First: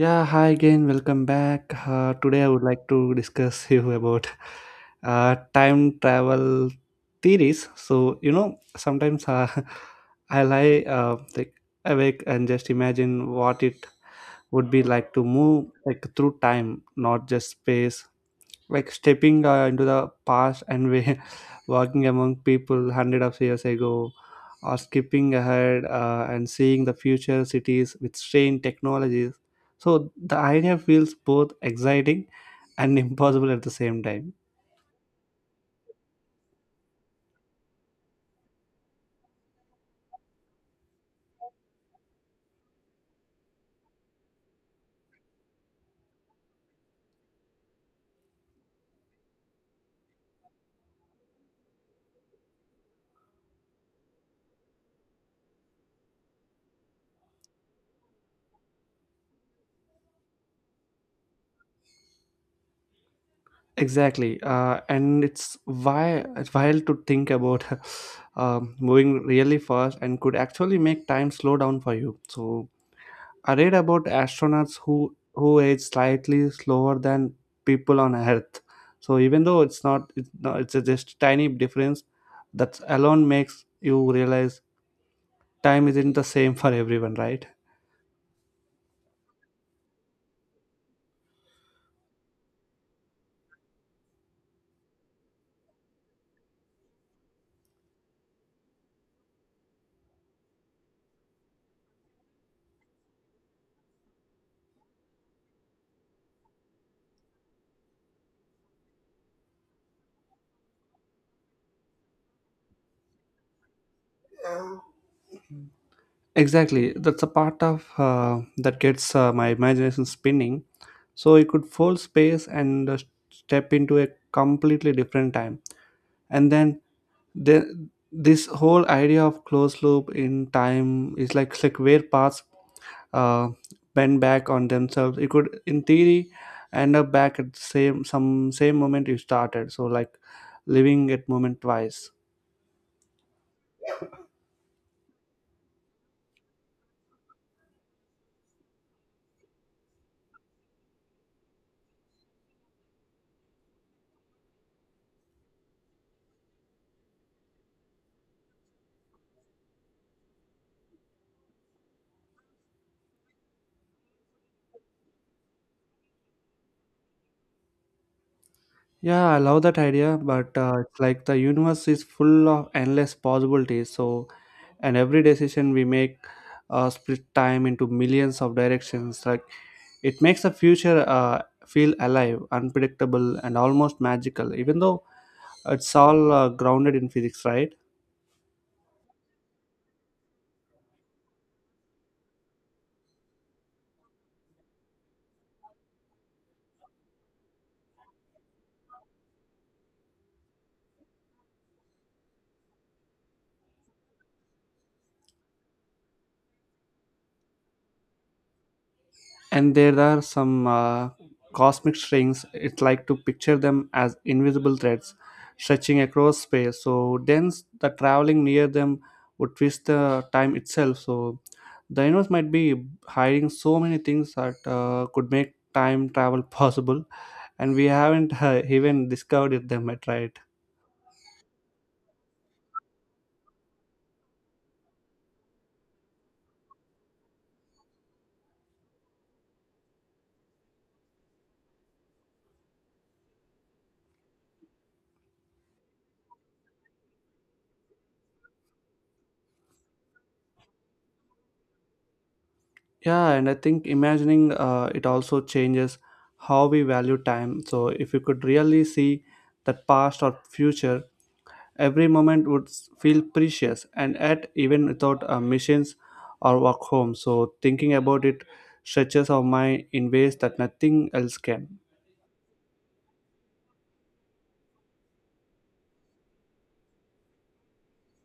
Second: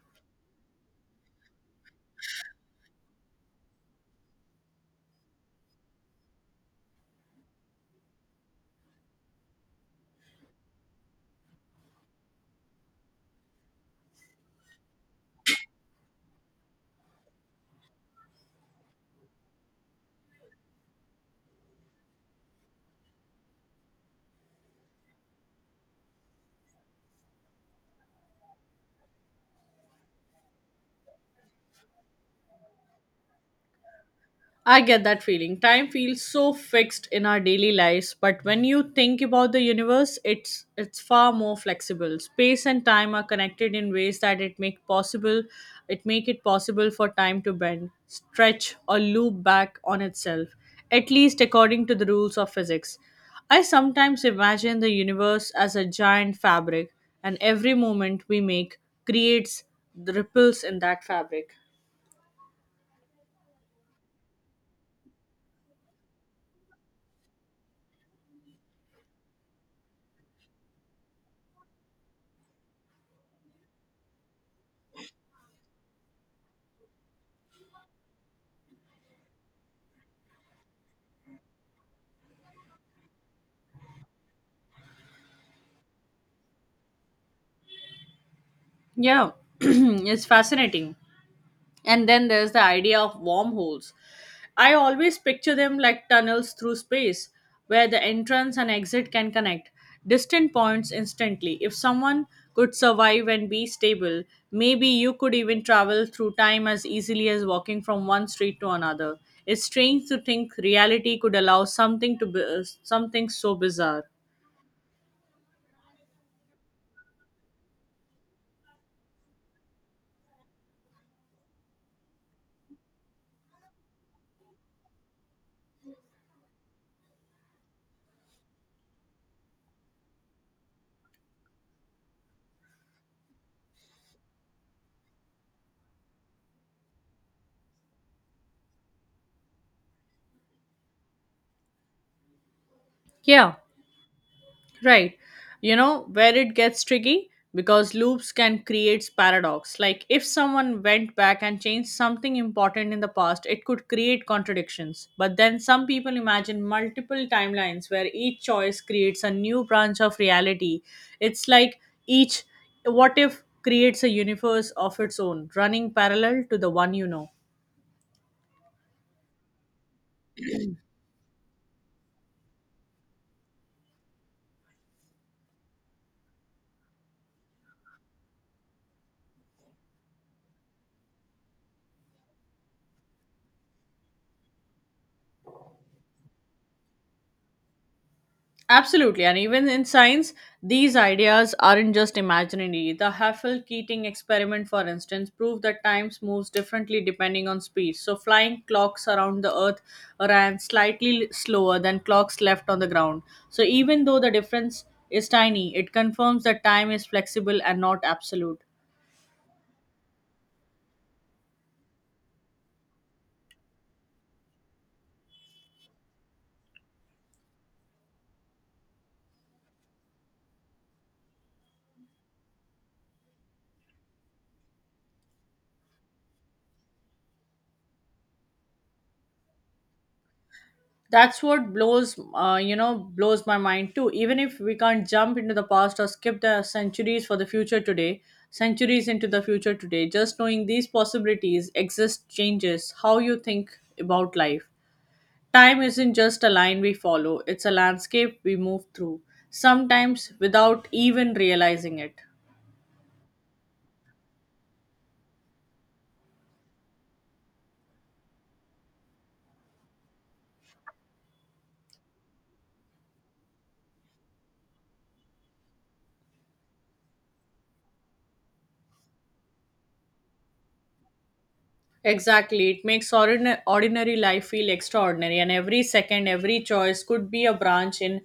Yeah, hi again. Welcome back. Today I would like to discuss you about time travel theories. So you know, sometimes I lie like awake and just imagine what it would be like to move like through time, not just space, like stepping into the past and we walking among people hundred of years ago, or skipping ahead and seeing the future cities with strange technologies. So the idea feels both exciting and impossible at the same time. I get that feeling. Time feels so fixed in our daily lives, but when you think about the universe, it's far more flexible. Space and time are connected in ways that it make it possible for time to bend, stretch or loop back on itself, at least according to the rules of physics. I sometimes imagine the universe as a giant fabric, and every movement we make creates the ripples in that fabric. Exactly, and it's why it's wild to think about moving really fast and could actually make time slow down for you. So I read about astronauts who age slightly slower than people on Earth. So even though it's not it's not, it's a just tiny difference, that alone makes you realize time isn't the same for everyone, right? Yeah, it's fascinating. And then there's the idea of wormholes. I always picture them like tunnels through space where the entrance and exit can connect distant points instantly. If someone could survive and be stable, maybe you could even travel through time as easily as walking from one street to another. It's strange to think reality could allow something so bizarre. Exactly, that's a part of that gets my imagination spinning. So you could fold space and step into a completely different time, and then the, this whole idea of closed loop in time is like where paths uh, bend back on themselves, you could in theory end up back at the same moment you started, so like living at moment twice. Yeah. Right. You know where it gets tricky? Because loops can create paradox. Like if someone went back and changed something important in the past, it could create contradictions. But then some people imagine multiple timelines where each choice creates a new branch of reality. It's like each what if creates a universe of its own, running parallel to the one you know. Yeah, I love that idea, but it's like the universe is full of endless possibilities. So and every decision we make, split time into millions of directions. Like it makes the future feel alive, unpredictable and almost magical, even though it's all grounded in physics, right? Absolutely. And even in science, these ideas aren't just imaginary. The Haffel Keating experiment, for instance, proved that time moves differently depending on speed. So, flying clocks around the Earth ran slightly slower than clocks left on the ground. So, even though the difference is tiny, it confirms that time is flexible and not absolute. And there are some cosmic strings. It's like to picture them as invisible threads stretching across space, so thence the traveling near them would twist the time itself. So the universe might be hiding so many things that could make time travel possible, and we haven't even discovered them yet, right? That's what blows blows my mind too. Even if we can't jump into the past or skip the centuries for the future today centuries into the future today, just knowing these possibilities exist changes how you think about life. Time isn't just a line we follow, it's a landscape we move through sometimes without even realizing it. Yeah, and I think imagining it also changes how we value time. So if you could really see that past or future, every moment would feel precious, and at even without machines or work home. So, thinking about it stretches our mind in ways that nothing else can. Exactly. It makes ordinary life feel extraordinary, and every second, every choice could be a branch in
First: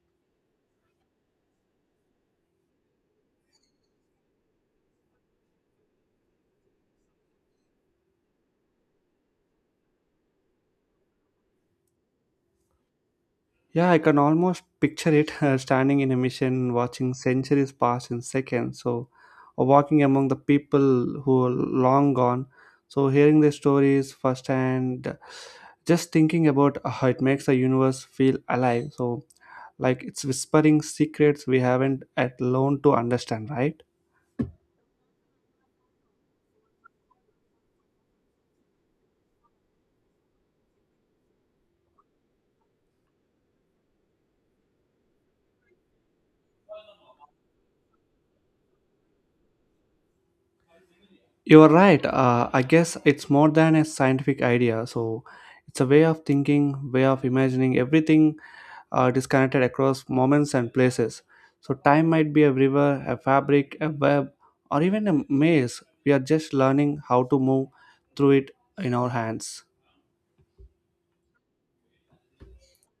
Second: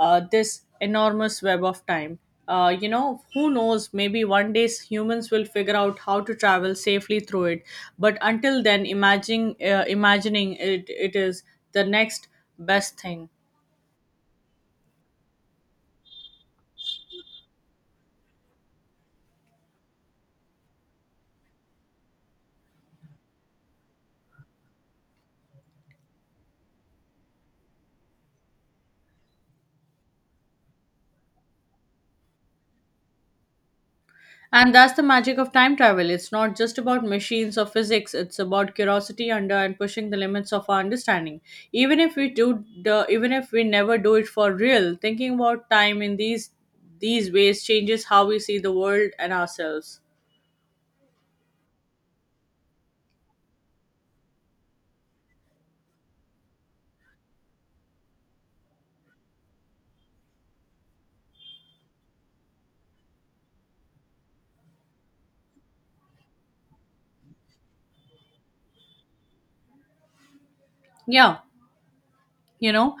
this enormous web of time. You know, who knows? Maybe one day humans will figure out how to travel safely through it. But until then, imagining it is the next best thing. Yeah, I can almost picture it, standing in a mission, watching centuries pass in seconds. So, or walking among the people who are long gone. So, hearing their stories firsthand, just thinking about how it makes the universe feel alive. So, like it's whispering secrets we haven't at learned to understand, right? And that's the magic of time travel. It's not just about machines or physics, it's about curiosity under and pushing the limits of our understanding. Even if even if we never do it for real, thinking about time in these ways changes how we see the world and ourselves. You're right. I guess it's more than a scientific idea. So it's a way of thinking, way of imagining everything disconnected across moments and places. So time might be a river, a fabric, a web, or even a maze. We are just learning how to move through it in our hands. Yeah. You know,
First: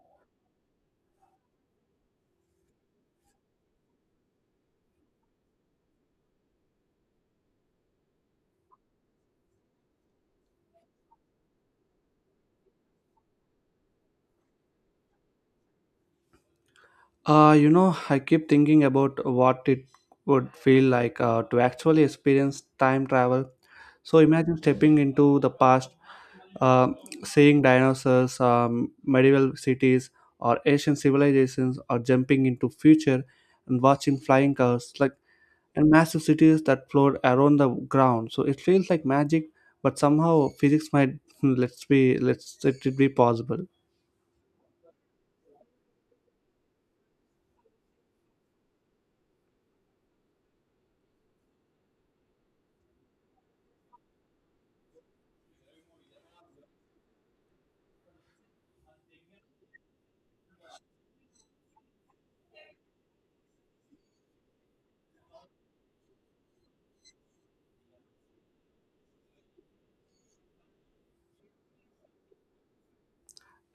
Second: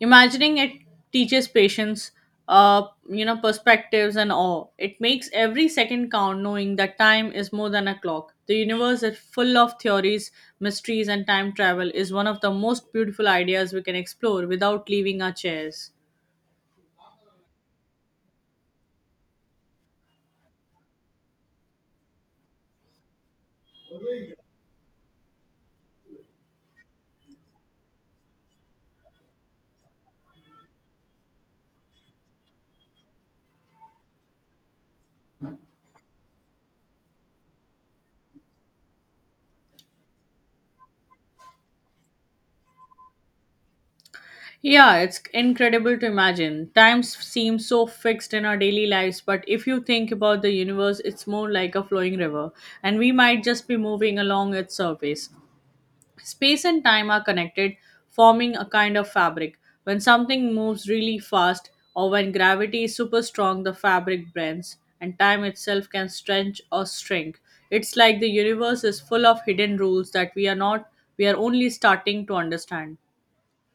imagining it teaches patience, uh you know, perspectives and awe. It makes every second count, knowing that time is more than a clock. The universe is full of theories, mysteries, and time travel is one of the most beautiful ideas we can explore without leaving our chairs. I keep thinking about what it would feel like to actually experience time travel. So imagine stepping into the past, uh, seeing dinosaurs, medieval cities, or ancient civilizations, or jumping into future and watching flying cars, like, and massive cities that float around the ground. So it feels like magic, but somehow physics might let it be possible. Yeah, it's incredible to imagine. Times seem so fixed in our daily lives, but if you think about the universe, it's more like a flowing river, and we might just be moving along its surface. Space and time are connected, forming a kind of fabric. When something moves really fast or when gravity is super strong, the fabric bends, and time itself can stretch or shrink. It's like the universe is full of hidden rules that we are not, we are only starting to understand.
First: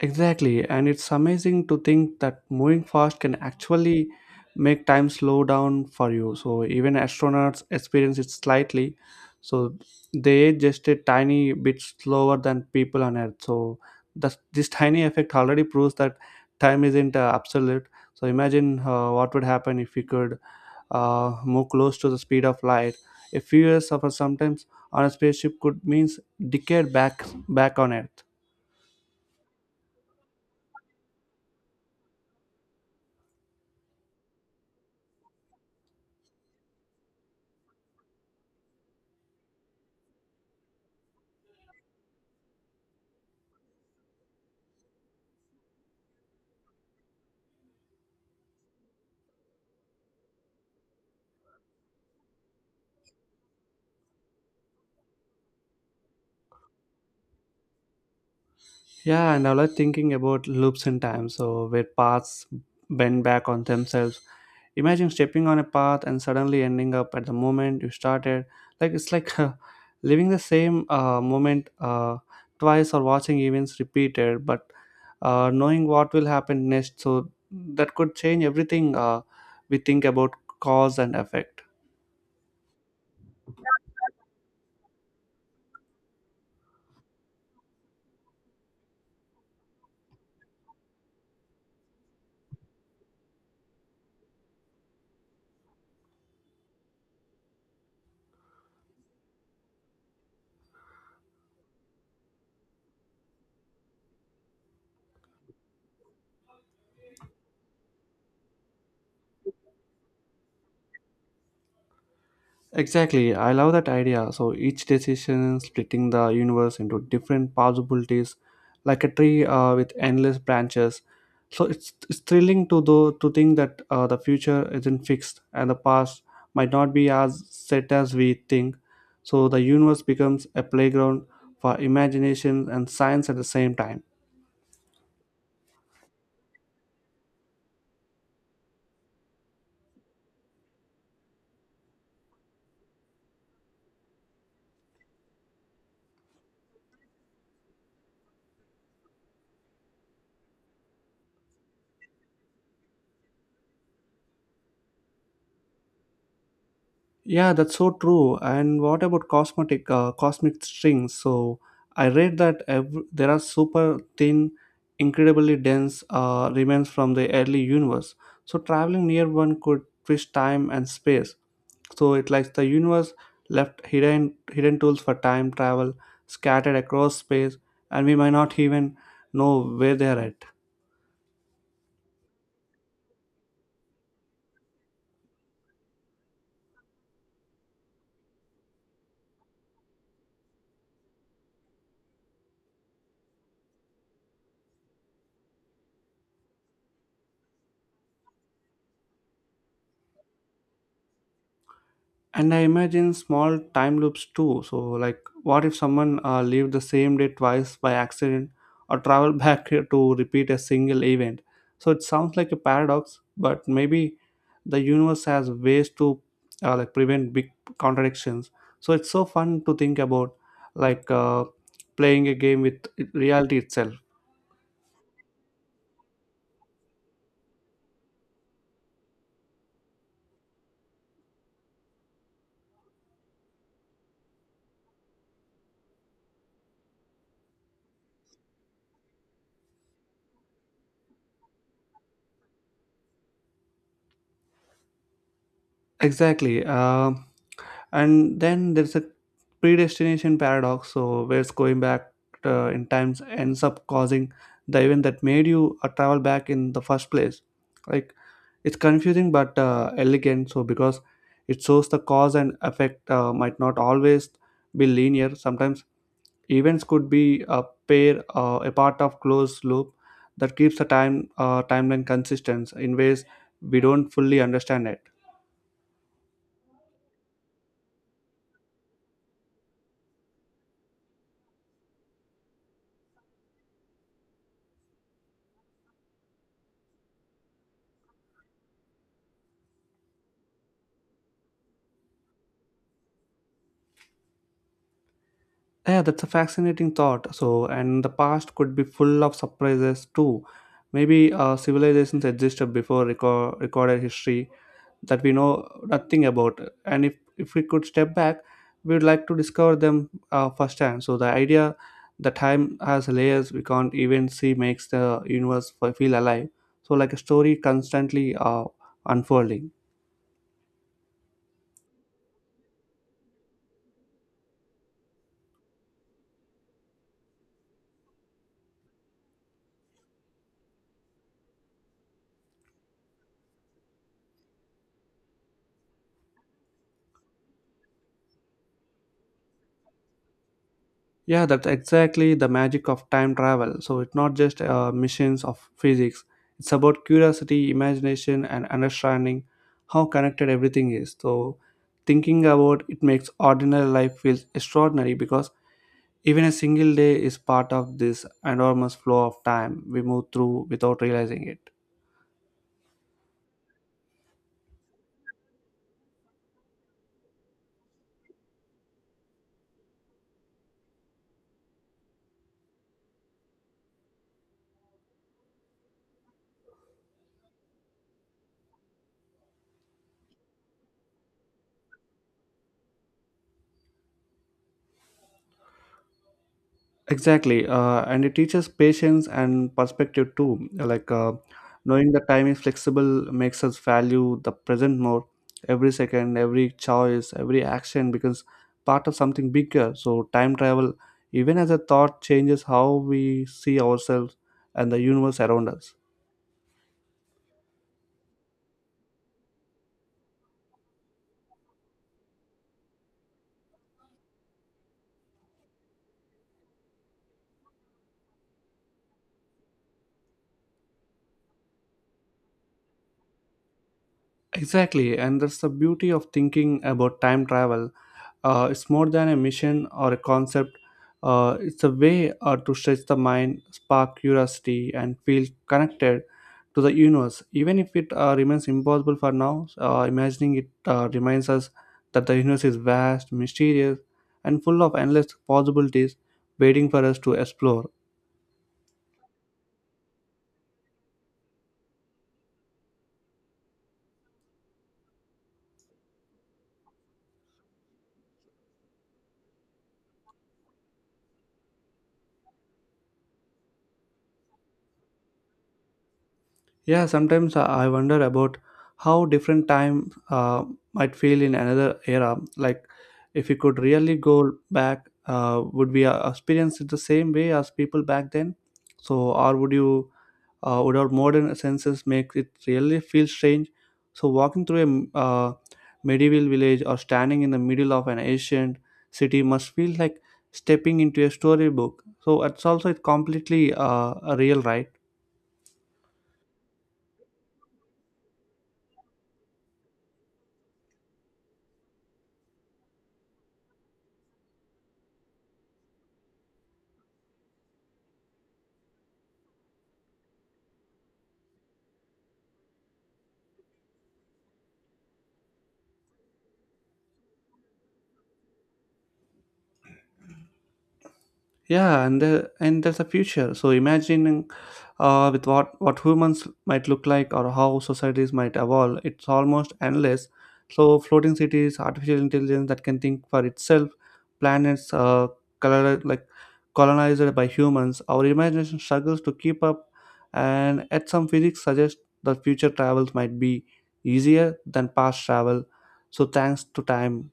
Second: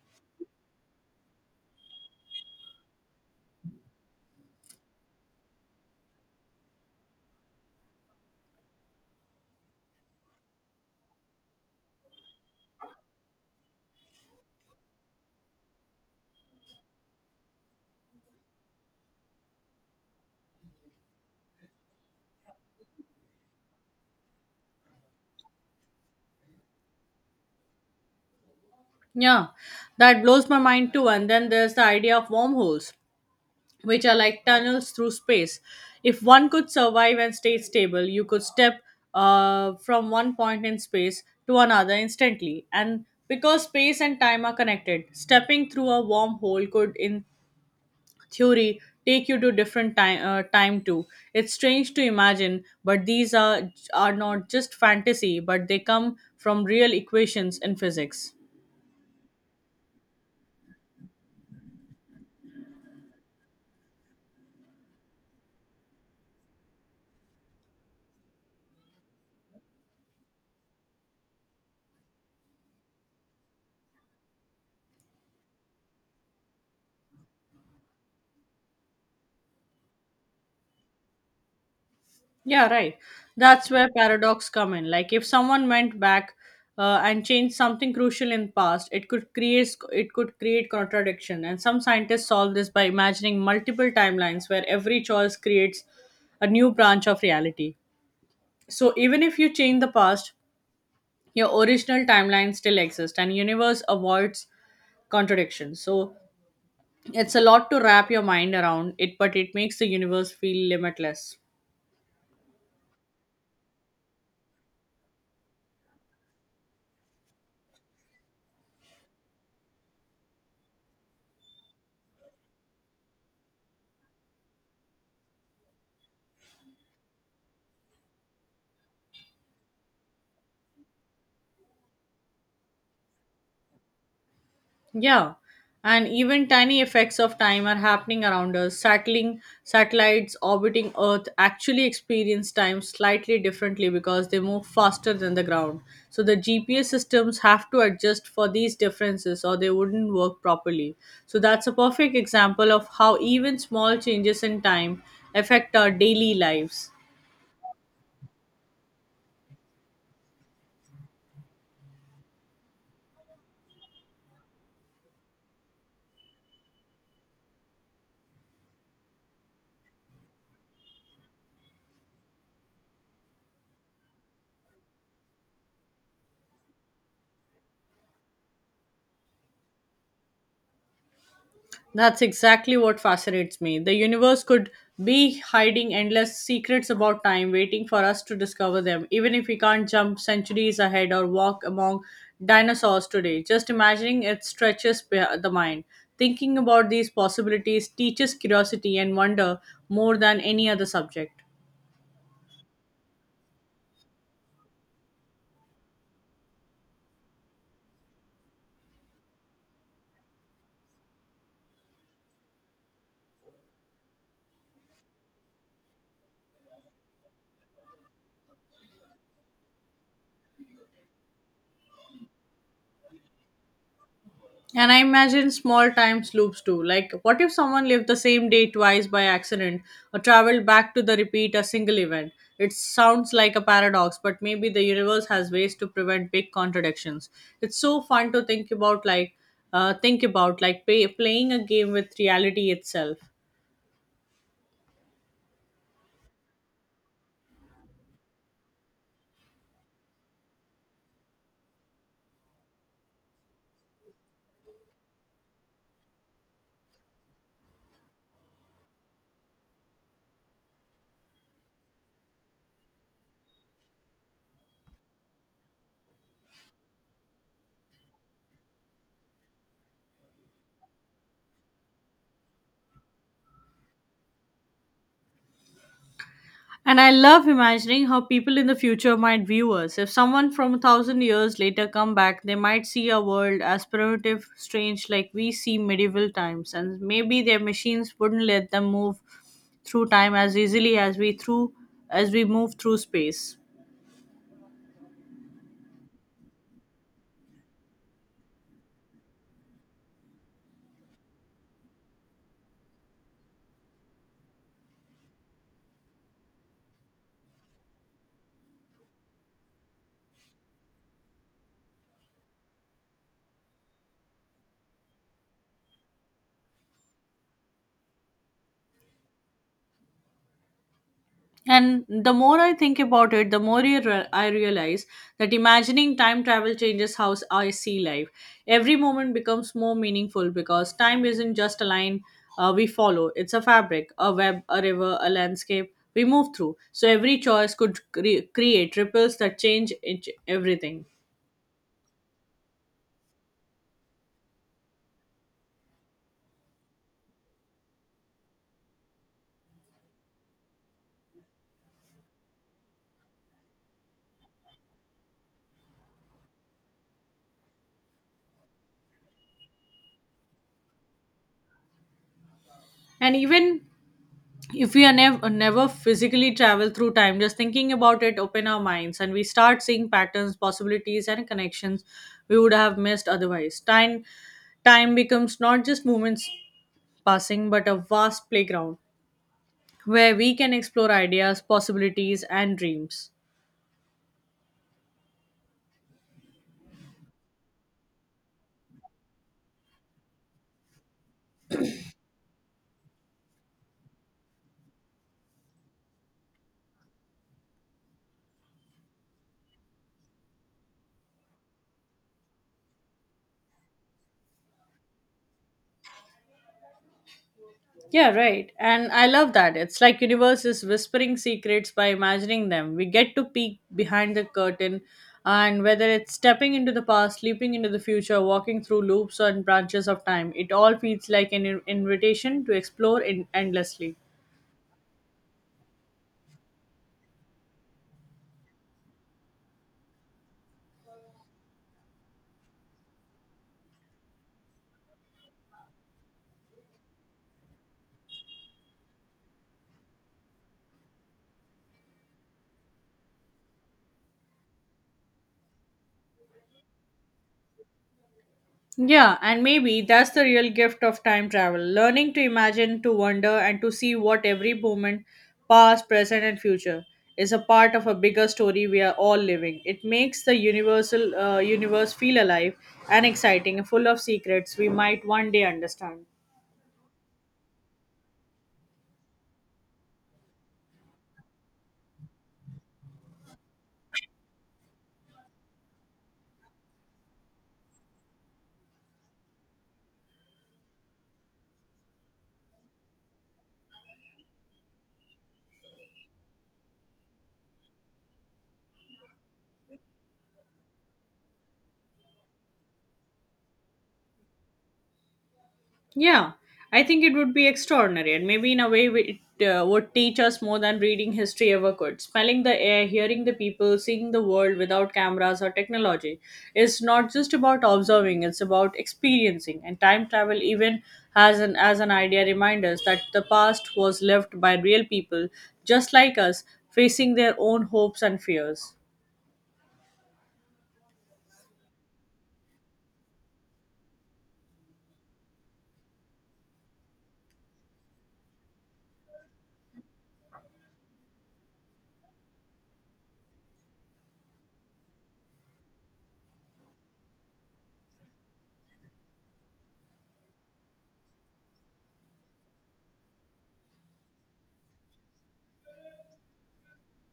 Exactly, and it's amazing to think that moving fast can actually make time slow down for you. So even astronauts experience it slightly. So they age just a tiny bit slower than people on Earth. So this tiny effect already proves that time isn't absolute. So imagine what would happen if we could move close to the speed of light. A few years of sometimes on a spaceship could means decade back on Earth. Yeah, that blows my mind too. And then there's the idea of wormholes, which are like tunnels through space. If one could survive and stay stable, you could step from one point in space to another instantly. And because space and time are connected, stepping through a wormhole could, in theory, take you to different time time too. It's strange to imagine, but these are not just fantasy, but they come from real equations in physics. Yeah, and I was thinking about loops in time, so where paths bend back on themselves. Imagine stepping on a path and suddenly ending up at the moment you started. It's like living the same moment twice, or watching events repeated, but knowing what will happen next. So that could change everything we think about cause and effect. Yeah, right. That's where paradox come in. Like if someone went back and changed something crucial in past, it could create contradiction. And some scientists solve this by imagining multiple timelines where every choice creates a new branch of reality. So even if you change the past, your original timeline still exists and universe avoids contradiction. So it's a lot to wrap your mind around it, but it makes the universe feel limitless. Exactly, I love that idea. So each decision splitting the universe into different possibilities, like a tree with endless branches. So it's thrilling to think that the future isn't fixed and the past might not be as set as we think. So the universe becomes a playground for imagination and science at the same time. Yeah, and even tiny effects of time are happening around us. Sattling Satellites orbiting Earth actually experience time slightly differently because they move faster than the ground. So the GPS systems have to adjust for these differences or they wouldn't work properly. So that's a perfect example of how even small changes in time affect our daily lives. Yeah, that's so true. And what about cosmetic cosmic strings? So I read that there are super thin, incredibly dense remains from the early universe. So traveling near one could twist time and space. So it likes the universe left hidden tools for time travel scattered across space, and we might not even know where they are at. That's exactly what fascinates me. The universe could be hiding endless secrets about time, waiting for us to discover them, even if we can't jump centuries ahead or walk among dinosaurs today. Just imagining it stretches the mind. Thinking about these possibilities teaches curiosity and wonder more than any other subject. And I imagine small time loops too. So like, what if someone lived the same day twice by accident or travel back here to repeat a single event? So it sounds like a paradox, but maybe the universe has ways to like prevent big contradictions. So it's so fun to think about, like, playing a game with reality itself. And I imagine small time loops too. Like, what if someone lived the same day twice by accident or traveled back to the repeat a single event? It sounds like a paradox, but maybe the universe has ways to prevent big contradictions. It's so fun to think about, like, playing a game with reality itself. Exactly. And then there's a predestination paradox, so where going back in times ends up causing the event that made you travel back in the first place. Like, it's confusing but elegant, so because it shows the cause and effect might not always be linear. Sometimes events could be a pair a part of closed loop that keeps the time timeline consistent in ways we don't fully understand it. And I love imagining how people in the future might view us. If someone from 1,000 years later come back, they might see our world as primitive, strange, like we see medieval times, and maybe their machines wouldn't let them move through time as easily as we through as we move through space. Yeah, that's a fascinating thought. So, and the past could be full of surprises too. Maybe civilizations existed before recorded history that we know nothing about. And if we could step back, we would like to discover them firsthand. So, the idea that time has layers we can't even see makes the universe feel alive. So, like a story constantly unfolding. And the more I think about it, the more I realize that imagining time travel changes how I see life. Every moment becomes more meaningful because time isn't just a line we follow, it's a fabric, a web, a river, a landscape we move through. So every choice could create ripples that everything. Yeah, that's exactly the magic of time travel. So it's not just missions of physics, it's about curiosity, imagination, and understanding how connected everything is. So thinking about it makes ordinary life feels extraordinary because even a single day is part of this enormous flow of time we move through without realizing it. And even if we are never physically travel through time, just thinking about it open our minds, and we start seeing patterns, possibilities and connections we would have missed otherwise. Time becomes not just moments passing but a vast playground where we can explore ideas, possibilities and dreams. Exactly, and it teaches patience and perspective too. Like, knowing the time is flexible makes us value the present more. Every second, every choice, every action becomes part of something bigger. So time travel, even as a thought, changes how we see ourselves and the universe around us. Yeah, right. And I love that. It's like universe is whispering secrets by imagining them. We get to peek behind the curtain, and whether it's stepping into the past, leaping into the future, walking through loops and branches of time, it all feels like an invitation to explore endlessly. Exactly, and that's the beauty of thinking about time travel. It's more than a mission or a concept. It's a way to stretch the mind, spark curiosity, and feel connected to the universe. Even if it remains impossible for now, imagining it reminds us that the universe is vast, mysterious, and full of endless possibilities waiting for us to explore. Yeah, and maybe that's the real gift of time travel, learning to imagine, to wonder, and to see what every moment, past, present, and future, is a part of a bigger story we are all living. It makes the universal universe feel alive and exciting, full of secrets we might one day understand. Yeah, sometimes I wonder about how different time uh, might feel in another era. Like, if we could really go back, would we experience it the same way as people back then? So, or would you, would our modern senses make it really feel strange? So, walking through a medieval village or standing in the middle of an ancient city must feel like stepping into a storybook. So, it's also it's completely real, right? Yeah, I think it would be extraordinary, and maybe in a way we- it would teach us more than reading history ever could. Smelling the air, hearing the people, seeing the world without cameras or technology is not just about observing; it's about experiencing. And time travel even as an idea reminds us that the past was lived by real people, just like us, facing their own hopes and fears. Yeah, and and there's a future. So imagining with what humans might look like or how societies might evolve, it's almost endless. So floating cities, artificial intelligence that can think for itself, planets like colonized by humans, our imagination struggles to keep up. And at some, physics suggest that future travels might be easier than past travel, so thanks to time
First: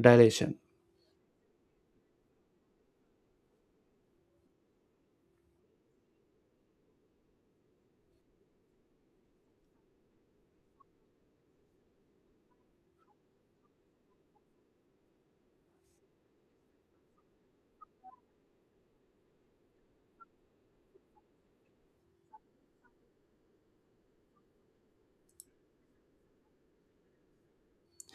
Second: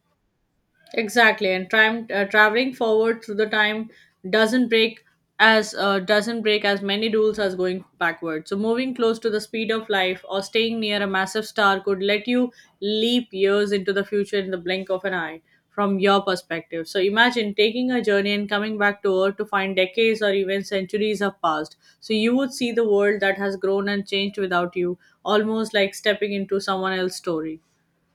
dilation. Exactly, and time traveling forward through the time doesn't break doesn't break as many rules as going backward. So moving close to the speed of life or staying near a massive star could let you leap years into the future in the blink of an eye from your perspective. So imagine taking a journey and coming back to Earth to find decades or even centuries have passed. So you would see the world that has grown and changed without you, almost like stepping into someone else's story.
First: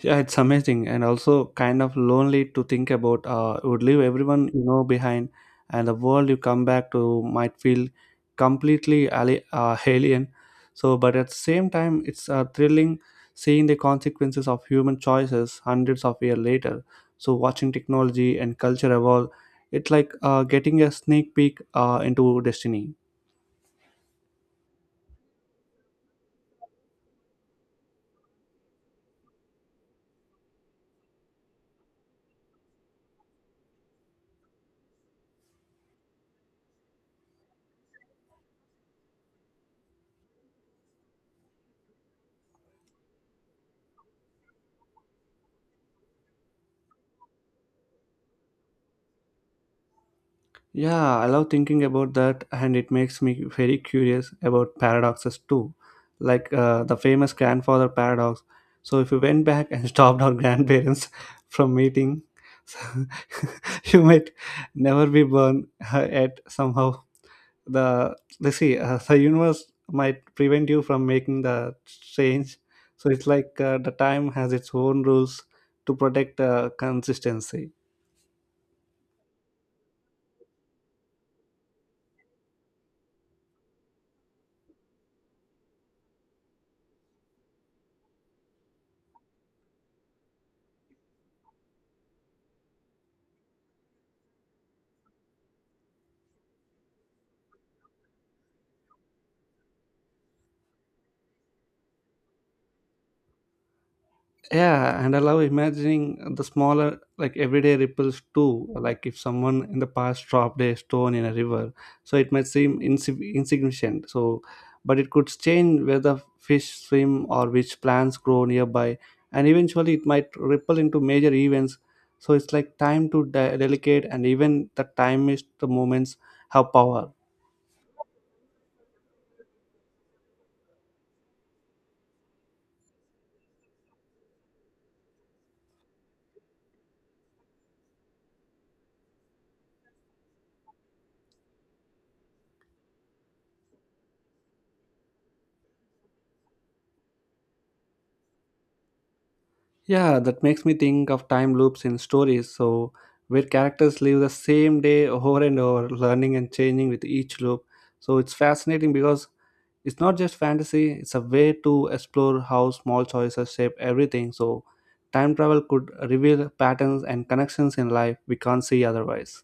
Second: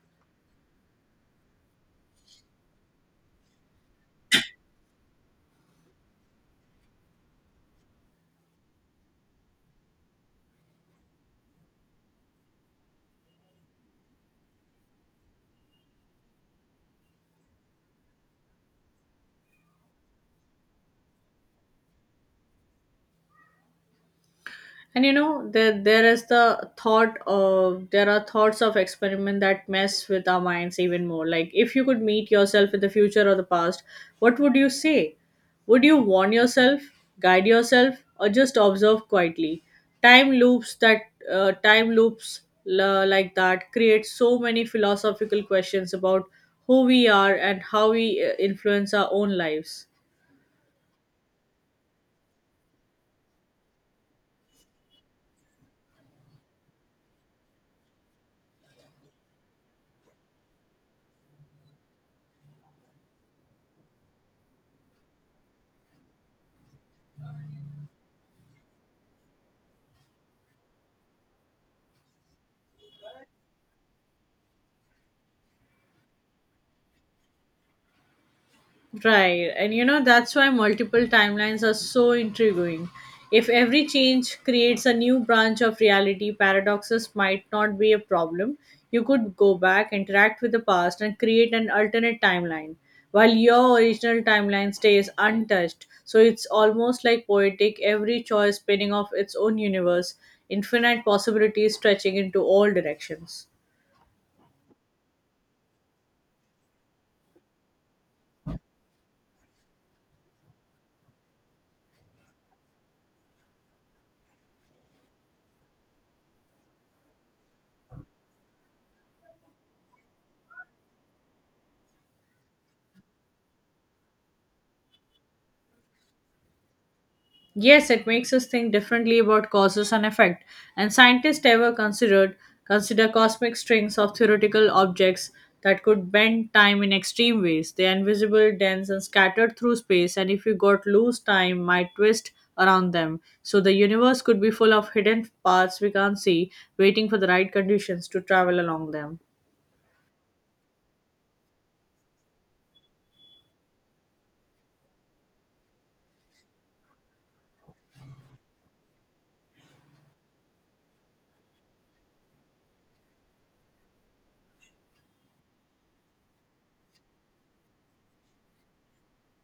Yeah, it's amazing and also kind of lonely to think about. You would leave everyone you know behind, and the world you come back to might feel completely alien. So, but at the same time, it's thrilling seeing the consequences of human choices hundreds of years later. So, watching technology and culture evolve, it's like getting a sneak peek into destiny. And you know, there are thoughts of experiment that mess with our minds even more. Like if you could meet yourself in the future or the past, what would you say? Would you warn yourself, guide yourself, or just observe quietly? Time loops that Time loops like that create so many philosophical questions about who we are and how we influence our own lives. Yeah, I love thinking about that, and it makes me very curious about paradoxes too, like, the famous grandfather paradox. So, if you went back and stopped our grandparents from meeting, you might never be born yet. Somehow, the universe might prevent you from making the change. So, it's like the time has its own rules to protect consistency. Right. And you know, that's why multiple timelines are so intriguing. If every change creates a new branch of reality, paradoxes might not be a problem. You could go back, interact with the past, and create an alternate timeline, while your original timeline stays untouched. So it's almost like poetic, every choice spinning off its own universe, infinite possibilities stretching into all directions. Yeah, and I love imagining the smaller, like everyday ripples too. Like if someone in the past dropped a stone in a river, so it might seem insignificant. So, but it could change whether fish swim or which plants grow nearby, and eventually it might ripple into major events. So it's like time delicate, and even the time is the moments have power. Yes, it makes us think differently about causes and effect. And scientists ever considered consider cosmic strings of theoretical objects that could bend time in extreme ways. They're invisible, dense, and scattered through space, and if you got loose, time might twist around them. So the universe could be full of hidden paths we can't see, waiting for the right conditions to travel along them. Yeah, that makes me think of time loops in stories, So, where characters live the same day over and over, learning and changing with each loop. It's fascinating because it's not just fantasy, it's a way to explore how small choices shape everything. So, time travel could reveal patterns and connections in life we can't see otherwise.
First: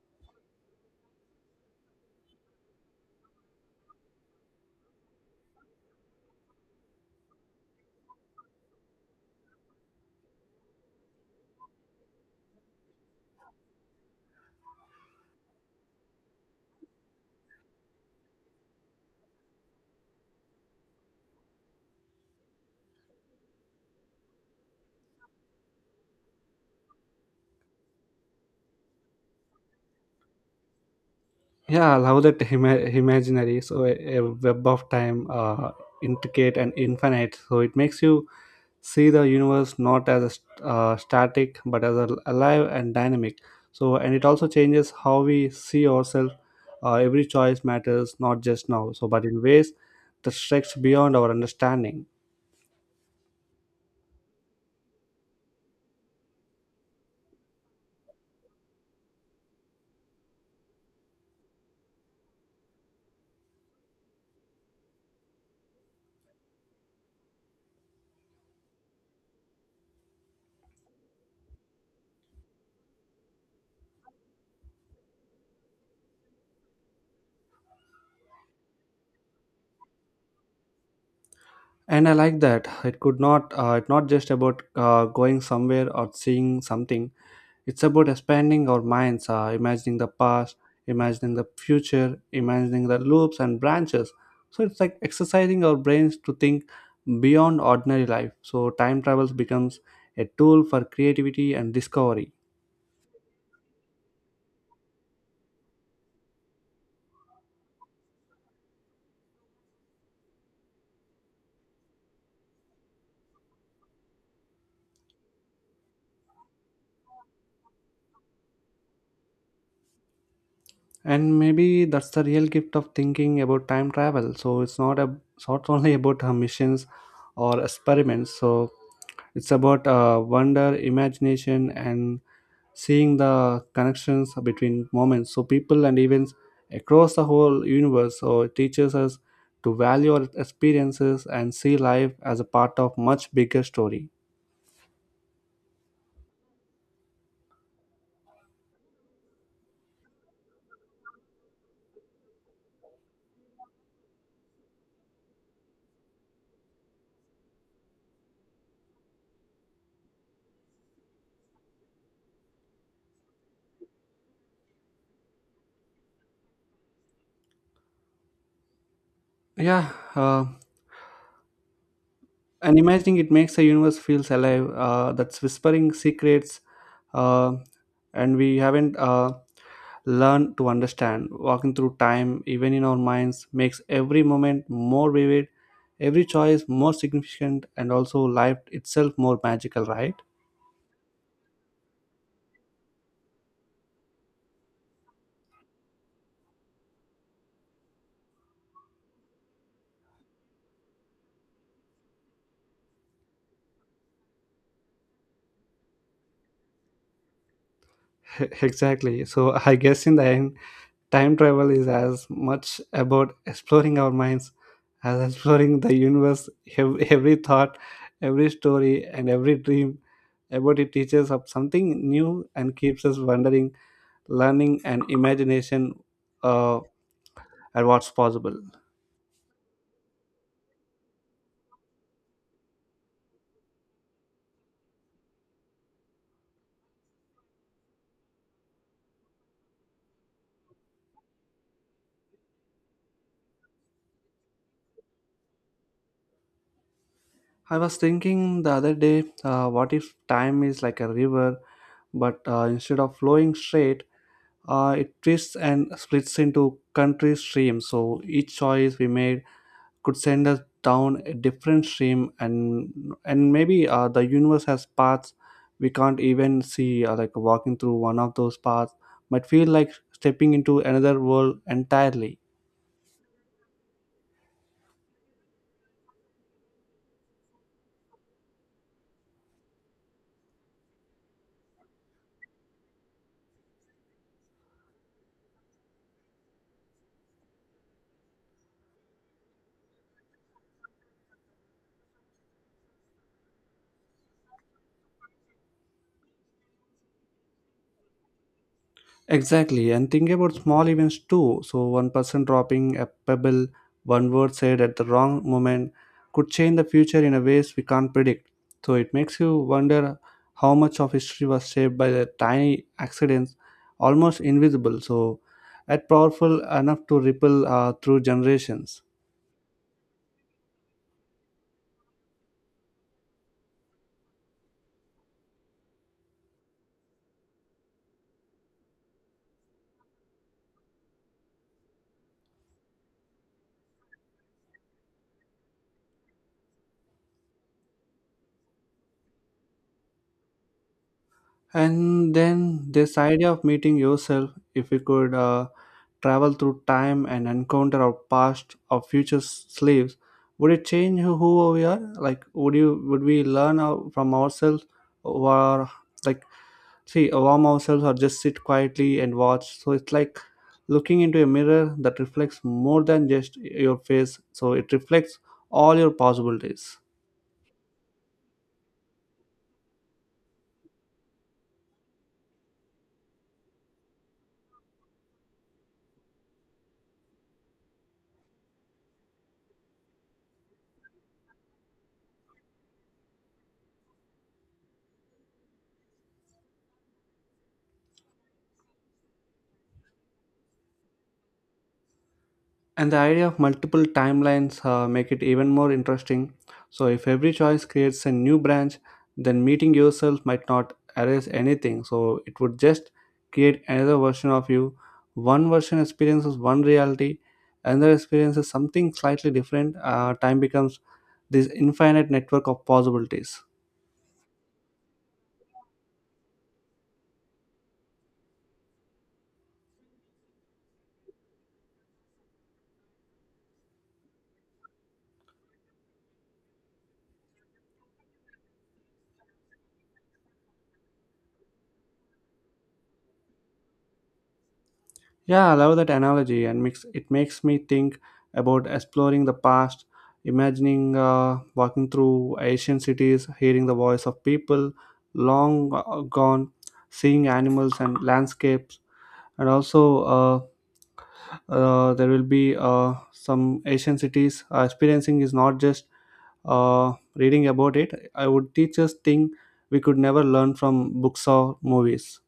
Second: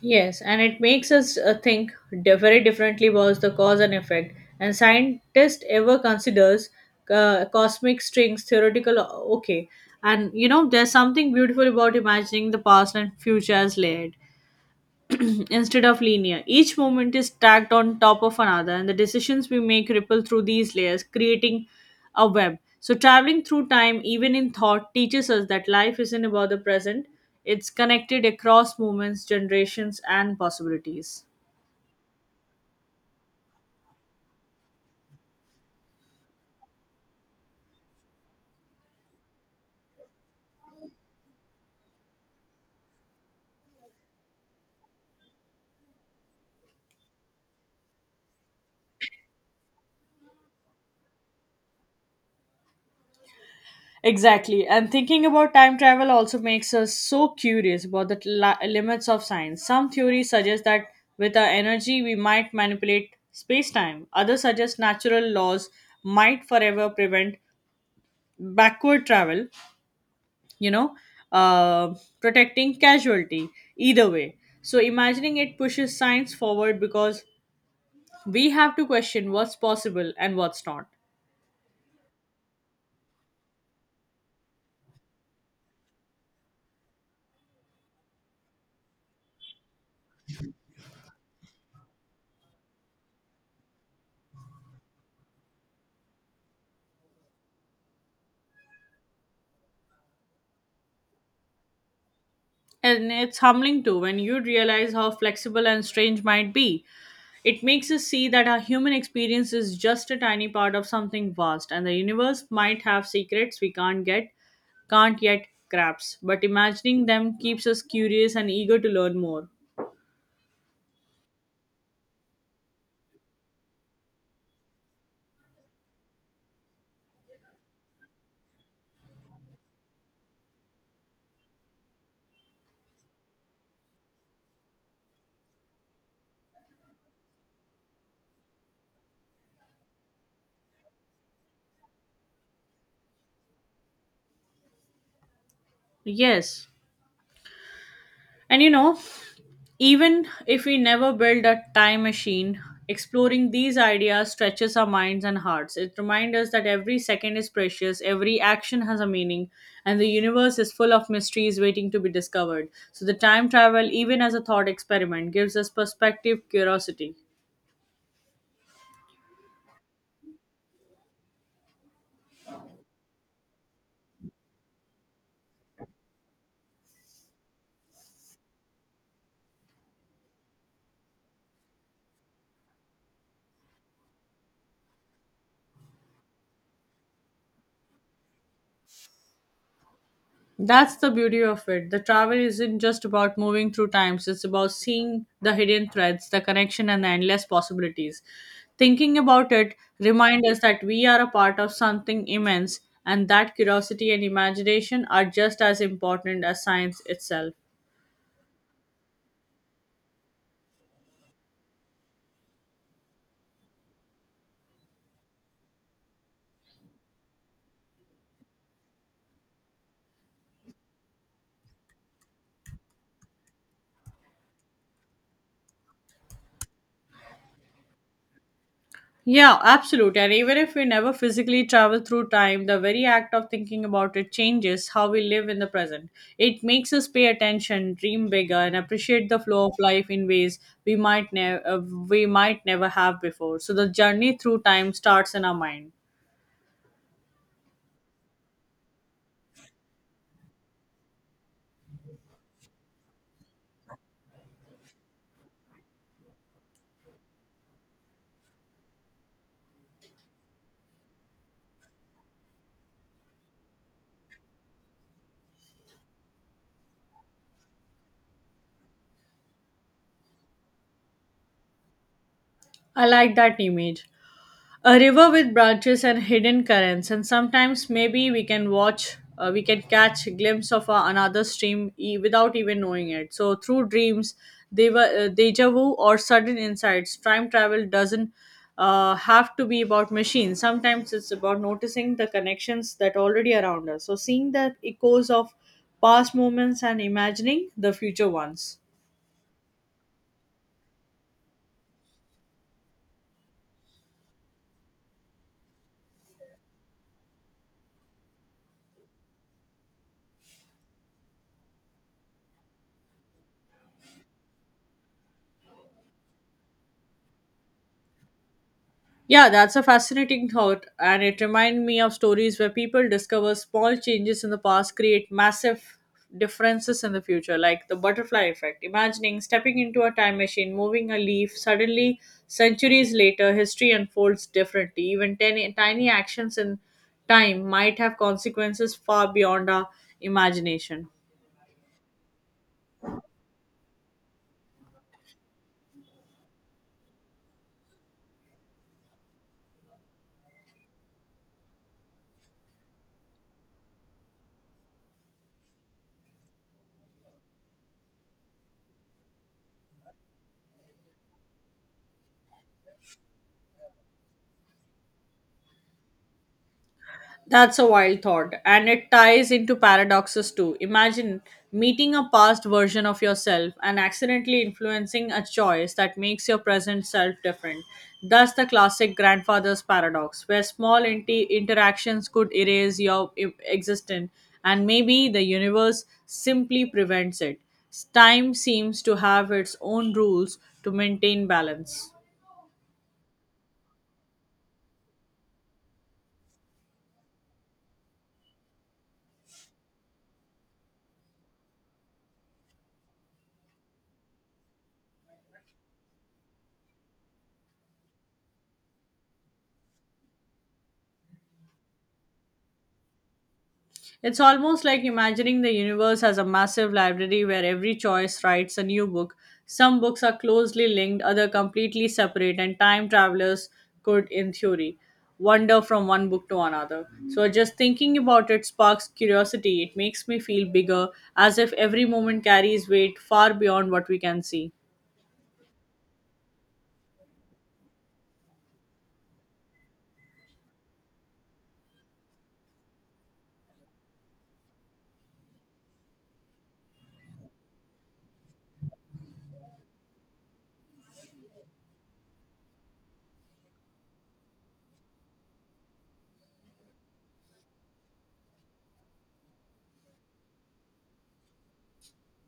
Yes, and it makes us think very differently about the cause and effect. And scientist ever considers cosmic strings theoretical, okay. And you know, there's something beautiful about imagining the past and future as layered instead of linear. Each moment is stacked on top of another, and the decisions we make ripple through these layers, creating a web. So, traveling through time, even in thought, teaches us that life isn't about the present, it's connected across moments, generations, and possibilities. Yeah, I love that imaginary. So, a web of time, intricate and infinite. So, it makes you see the universe not as a static but as a alive and dynamic, so, and it also changes how we see ourselves. Every choice matters not just now, so but in ways that stretch beyond our understanding. Exactly. And thinking about time travel also makes us so curious about the limits of science. Some theories suggest that with our energy, we might manipulate space time. Others suggest natural laws might forever prevent backward travel, you know, uh, protecting casualty, either way. So, imagining it pushes science forward because we have to question what's possible and what's not. And I like that it could not, it's not just about going somewhere or seeing something. It's about expanding our minds, imagining the past, imagining the future, imagining the loops and branches. So it's like exercising our brains to think beyond ordinary life. So time travels becomes a tool for creativity and discovery. And it's humbling too when you realize how flexible and strange might be. It makes us see that our human experience is just a tiny part of something vast, and the universe might have secrets we can't can't yet grasp. But imagining them keeps us curious and eager to learn more. And maybe that's the real gift of thinking about time travel. So it's not only about missions or experiments. So it's about wonder, imagination, and seeing the connections between moments, so people and events across the whole universe. So it teaches us to value our experiences and see life as a part of much bigger story. Yes. And you know, even if we never build a time machine, exploring these ideas stretches our minds and hearts. It reminds us that every second is precious, every action has a meaning, and the universe is full of mysteries waiting to be discovered. So, the time travel, even as a thought experiment, gives us perspective, curiosity. Yeah, uh, and imagining it makes the universe feels alive, that's whispering secrets uh, and we haven't learn to understand. Walking through time, even in our minds, makes every moment more vivid, every choice more significant, and also life itself more magical, right? That's the beauty of it. The travel isn't just about moving through times, it's about seeing the hidden threads, the connection, and the endless possibilities. Thinking about it reminds us that we are a part of something immense, and that curiosity and imagination are just as important as science itself. Exactly. So I guess in the end, time travel is as much about exploring our minds as exploring the universe. Every thought, every story, and every dream about it teaches us something new and keeps us wondering, learning, and imagination uh, at what's possible. Yeah, absolutely. And even if we never physically travel through time, the very act of thinking about it changes how we live in the present. It makes us pay attention, dream bigger, and appreciate the flow of life in ways we might never uh, we might never have before. So the journey through time starts in our mind. I was thinking the other day, what if time is like a river, but instead of flowing straight, it twists and splits into country streams. So each choice we made could send us down a different stream, and maybe the universe has paths we can't even see. Like walking through one of those paths might feel like stepping into another world entirely. I like that image. A river with branches and hidden currents, and sometimes maybe we can watch we can catch a glimpse of another stream without even knowing it, so through dreams they were, deja vu, or sudden insights. Time travel doesn't have to be about machines. Sometimes it's about noticing the connections that already around us, so seeing the echoes of past moments and imagining the future ones. Exactly, and think about small events too. So, one person dropping a pebble, one word said at the wrong moment, could change the future in a ways we can't predict. So, it makes you wonder how much of history was shaped by the tiny accidents, almost invisible, so, yet powerful enough to ripple through generations. Yeah, that's a fascinating thought, and it reminds me of stories where people discover small changes in the past create massive differences in the future, like the butterfly effect. Imagining stepping into a time machine, moving a leaf, suddenly, centuries later, history unfolds differently. Even tiny, tiny actions in time might have consequences far beyond our imagination. And then this idea of meeting yourself, if we could travel through time and encounter our past or future slaves, would it change who we are? Like would we learn our, from ourselves, or, like, see warm ourselves or just sit quietly and watch? So it's like looking into a mirror that reflects more than just your face, so it reflects all your possibilities. That's a wild thought, and it ties into paradoxes too. Imagine meeting a past version of yourself and accidentally influencing a choice that makes your present self different. That's the classic grandfather's paradox, where small interactions could erase your existence, and maybe the universe simply prevents it. Time seems to have its own rules to maintain balance. And the idea of multiple timelines make it even more interesting. So if every choice creates a new branch, then meeting yourself might not erase anything, so it would just create another version of you. One version experiences one reality, another experiences something slightly different. Time becomes this infinite network of possibilities. It's almost like imagining the universe as a massive library where every choice writes a new book. Some books are closely linked, other completely separate, and time travelers could, in theory, wander from one book to another. So just thinking about it sparks curiosity. It makes me feel bigger, as if every moment carries weight far beyond what we can see. Yeah, I love that analogy, and makes me think about exploring the past, imagining walking through Asian cities, hearing the voice of people long gone, seeing animals and landscapes, and also uh, there will be some Asian cities. Experiencing is not just reading about it. I would teach us things we could never learn from books or movies.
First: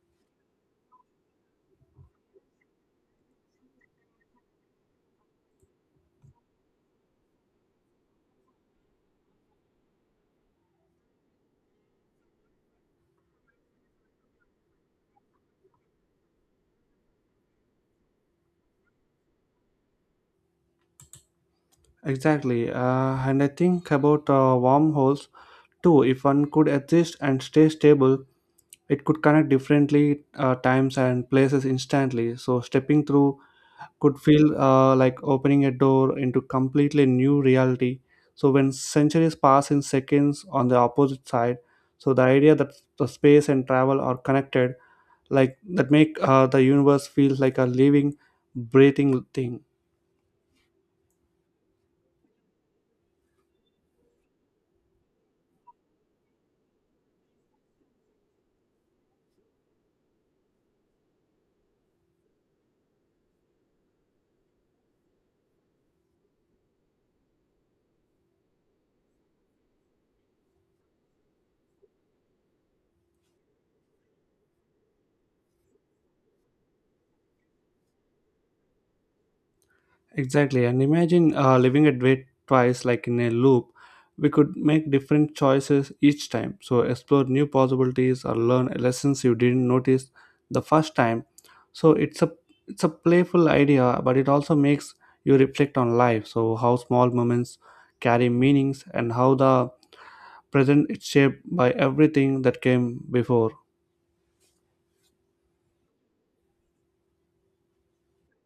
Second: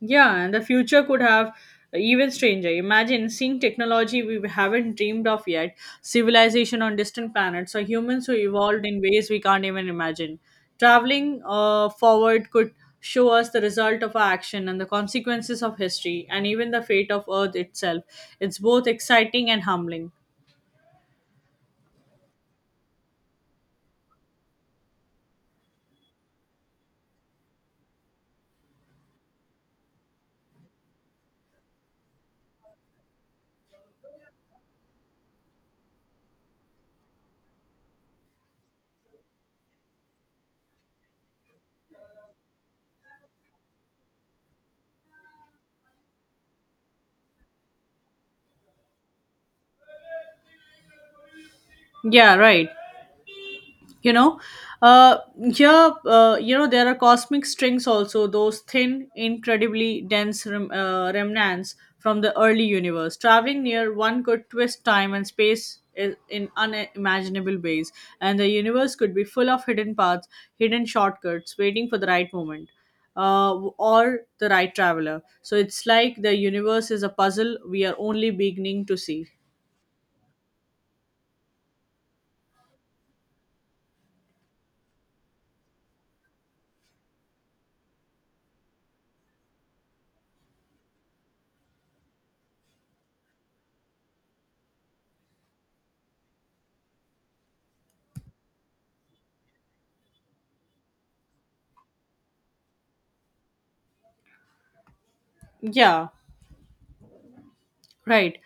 Yeah, and the future could have even stranger. Imagine seeing technology we haven't dreamed of yet, civilization on distant planets, or humans who evolved in ways we can't even imagine. Traveling forward could show us the result of our action and the consequences of history, and even the fate of Earth itself. It's both exciting and humbling. Exactly, and I think about wormholes two, if one could exist and stay stable, it could connect differently times and places instantly. So stepping through could feel like opening a door into completely new reality. So when centuries pass in seconds on the opposite side, so the idea that the space and travel are connected, like that, make the universe feels like a living, breathing thing. Yeah, right. you know uh you know, there are cosmic strings also, those thin, incredibly dense remnants from the early universe. Traveling near one could twist time and space in unimaginable ways, and the universe could be full of hidden paths, hidden shortcuts waiting for the right moment, uh, or the right traveler. So it's like the universe is a puzzle we are only beginning to see. Exactly, and imagine living a day twice, like in a loop. We could make different choices each time, so explore new possibilities or learn lessons you didn't notice the first time. So it's a playful idea, but it also makes you reflect on life. So how small moments carry meanings and how the present is shaped by everything that came before. Yeah, right.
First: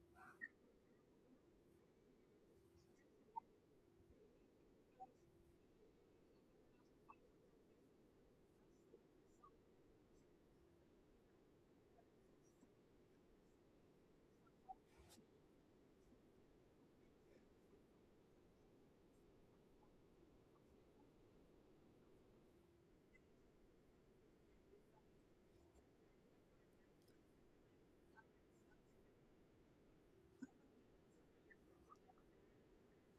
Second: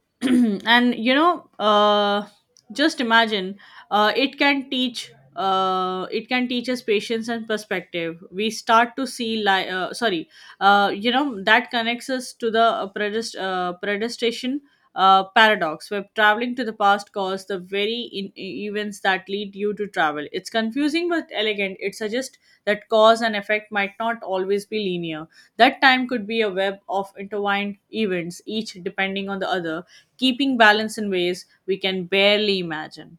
And just imagine, uh, it can teach it can teach us patience and perspective. We start to see sorry, you know, that connects us to the predestation paradox. We're traveling to the past, cause the very events that lead you to travel. It's confusing but elegant. It suggests that cause and effect might not always be linear. That time could be a web of intertwined events, each depending on the other, keeping balance in ways we can barely imagine.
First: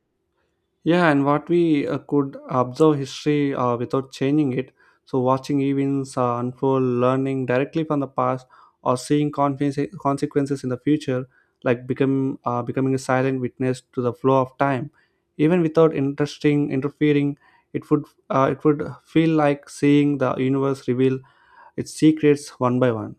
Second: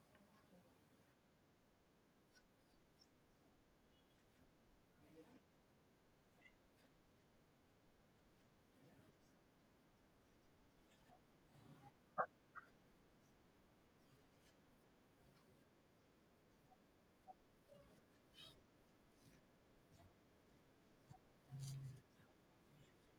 Yeah, and what we could observe history without changing it. So, watching events unfold, learning directly from the past, or seeing consequences in the future, like become becoming a silent witness to the flow of time, even without interesting interfering, it would it would feel like seeing the universe reveal its secrets one by one.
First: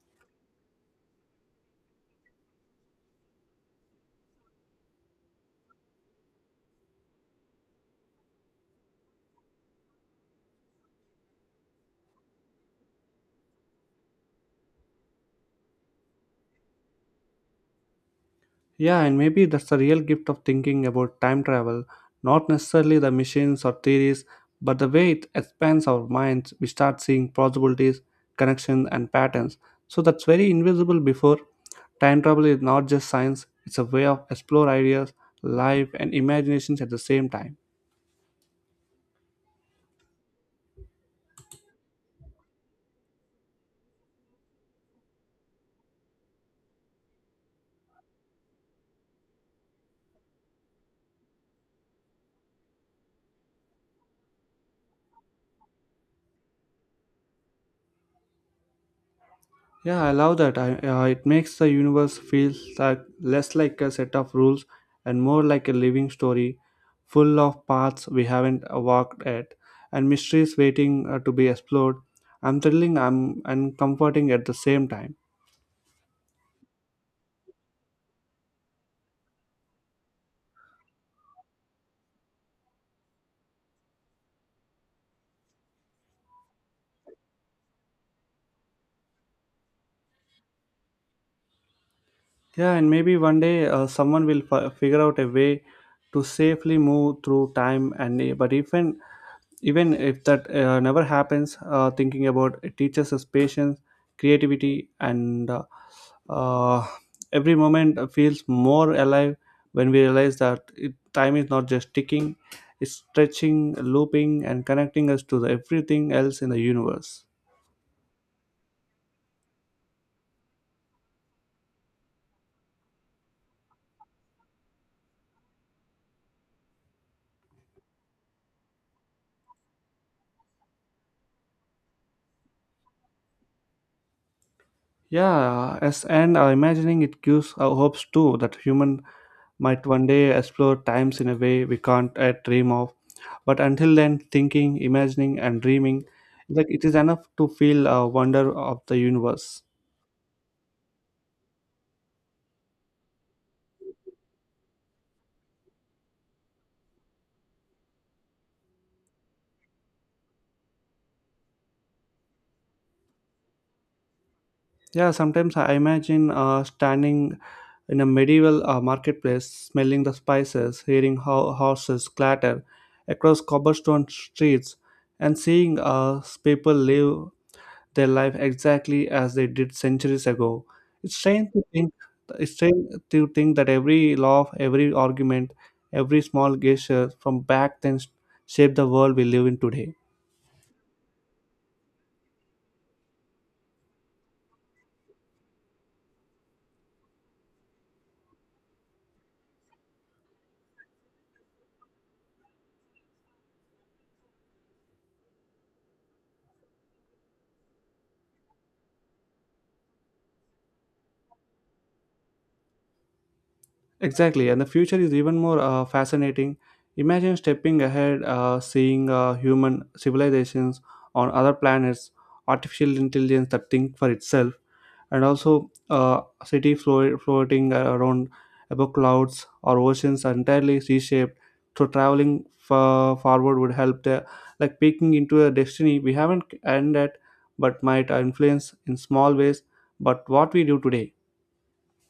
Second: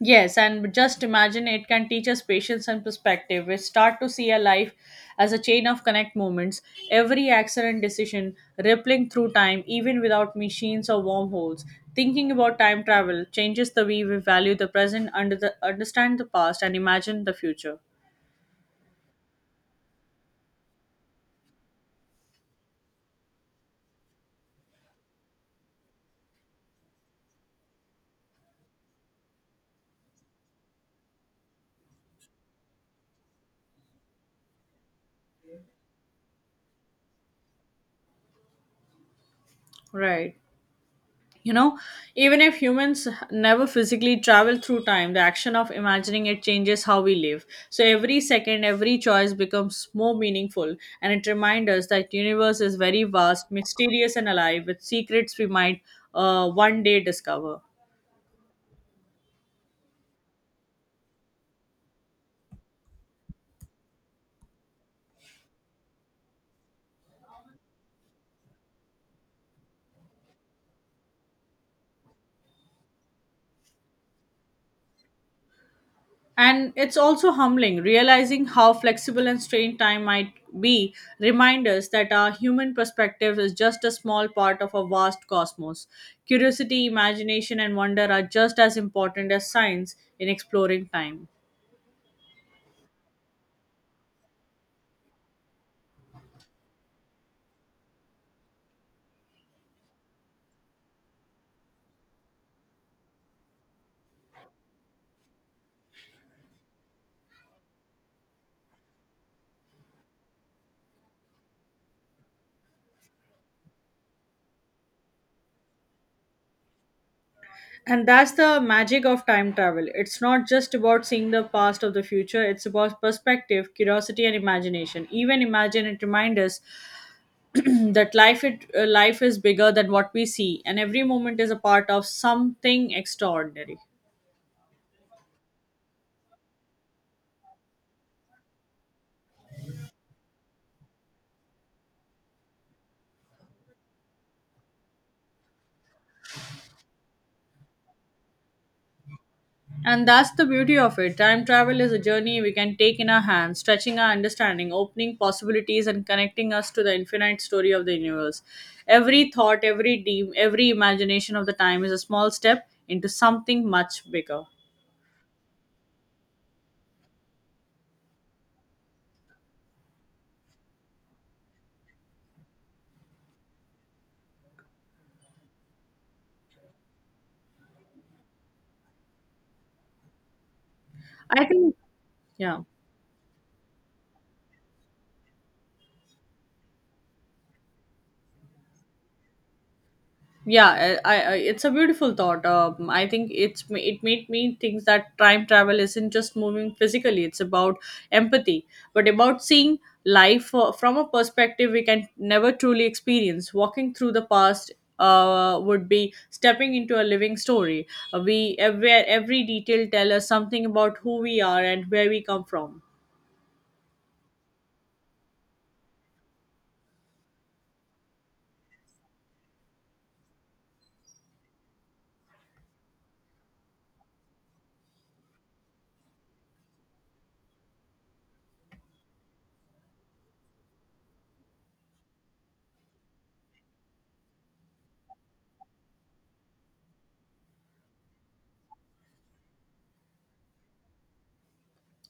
Yes, and just imagine it can teach us patience and perspective. We start to see a life as a chain of connect moments, every accident decision rippling through time, even without machines or wormholes. Thinking about time travel changes the way we value the present, understand the past, and imagine the future. Yeah, and maybe that's the real gift of thinking about time travel. Not necessarily the machines or theories, but the way it expands our minds. We start seeing possibilities, connections, and patterns. So that's very invisible before. Time travel is not just science, it's a way of explore ideas, life, and imaginations at the same time. Right. You know, even if humans never physically travel through time, the action of imagining it changes how we live. So every second, every choice becomes more meaningful, and it reminds us that universe is very vast, mysterious, and alive with secrets we might one day discover. Yeah, I love that. It makes the universe feel like less like a set of rules and more like a living story full of paths we haven't walked yet and mysteries waiting to be explored. And comforting at the same time. And it's also humbling realizing how flexible and strained time might be. Reminders that our human perspective is just a small part of a vast cosmos. Curiosity, imagination, and wonder are just as important as science in exploring time. Yeah, and maybe one day someone will figure out a way to safely move through time and but even even if that never happens, thinking about it teaches us patience, creativity, and uh, every moment feels more alive when we realize that time is not just ticking, it's stretching, looping, and connecting us to the, everything else in the universe. And that's the magic of time travel. It's not just about seeing the past or the future, it's about perspective, curiosity, and imagination. Even imagine it reminds us that life is bigger than what we see, and every moment is a part of something extraordinary. Yeah, as and imagining it gives hopes too that human might one day explore times in a way we can't dream of. But until then, thinking, imagining, and dreaming, like it is enough to feel a wonder of the universe. And that's the beauty of it. Time travel is a journey we can take in our hands, stretching our understanding, opening possibilities, and connecting us to the infinite story of the universe. Every thought, every dream, every imagination of the time is a small step into something much bigger. Yeah, sometimes I imagine standing in a medieval marketplace, smelling the spices, hearing horses clatter across cobblestone streets, and seeing people live their life exactly as they did centuries ago. It's I strange to think, think it's yeah. strange to think that every law, every argument, every small gesture from back then shaped the world we live in today. yeah I- it's a beautiful thought. I think it made me think that time travel isn't just moving physically, it's about empathy, but about seeing life from a perspective we can never truly experience. Walking through the past would be stepping into a living story we where every detail tell us something about who we are and where we come from. Exactly, and the future is even more fascinating. Imagine stepping ahead, seeing human civilizations on other planets, artificial intelligence that think for itself, and also city floating around above clouds or oceans are entirely sea-shaped. So traveling forward would help the like peeking into a destiny we haven't ended, but might influence in small ways. But what we do today.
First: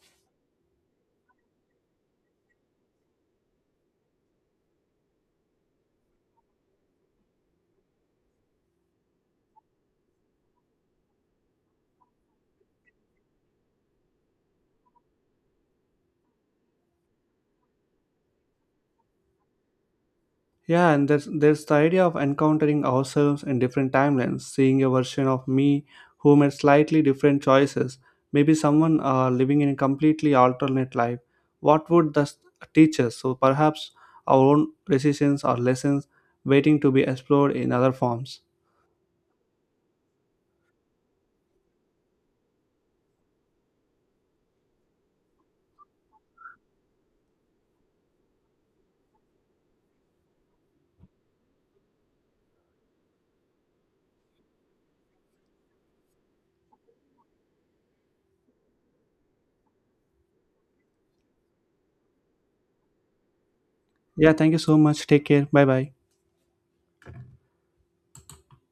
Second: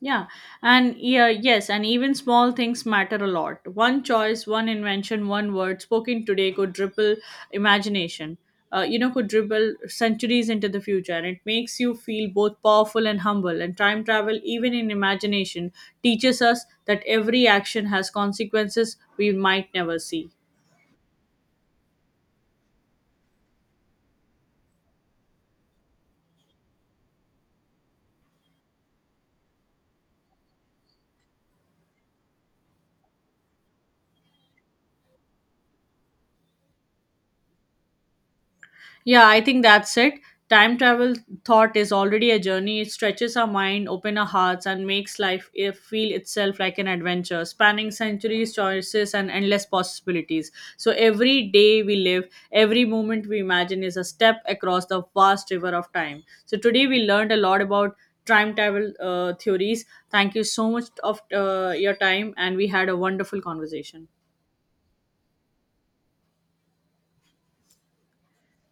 Yeah, and yeah, yes, and even small things matter a lot. One choice, one invention, one word spoken today could ripple imagination. You know, could ripple centuries into the future, and it makes you feel both powerful and humble. And time travel, even in imagination, teaches us that every action has consequences we might never see. Yeah, and there's the idea of encountering ourselves in different timelines, seeing a version of me who made slightly different choices. Maybe someone living in a completely alternate life. What would this teach us? So perhaps our own decisions or lessons waiting to be explored in other forms. Yeah, I think that's it. Time travel thought is already a journey. It stretches our mind, open our hearts, and makes life eh, feel itself like an adventure, spanning centuries, choices, and endless possibilities. So every day we live, every moment we imagine is a step across the vast river of time. So today we learned a lot about time travel theories. Thank you so much of your time, and we had a wonderful conversation. Yeah, thank you so much. Take care. Bye bye.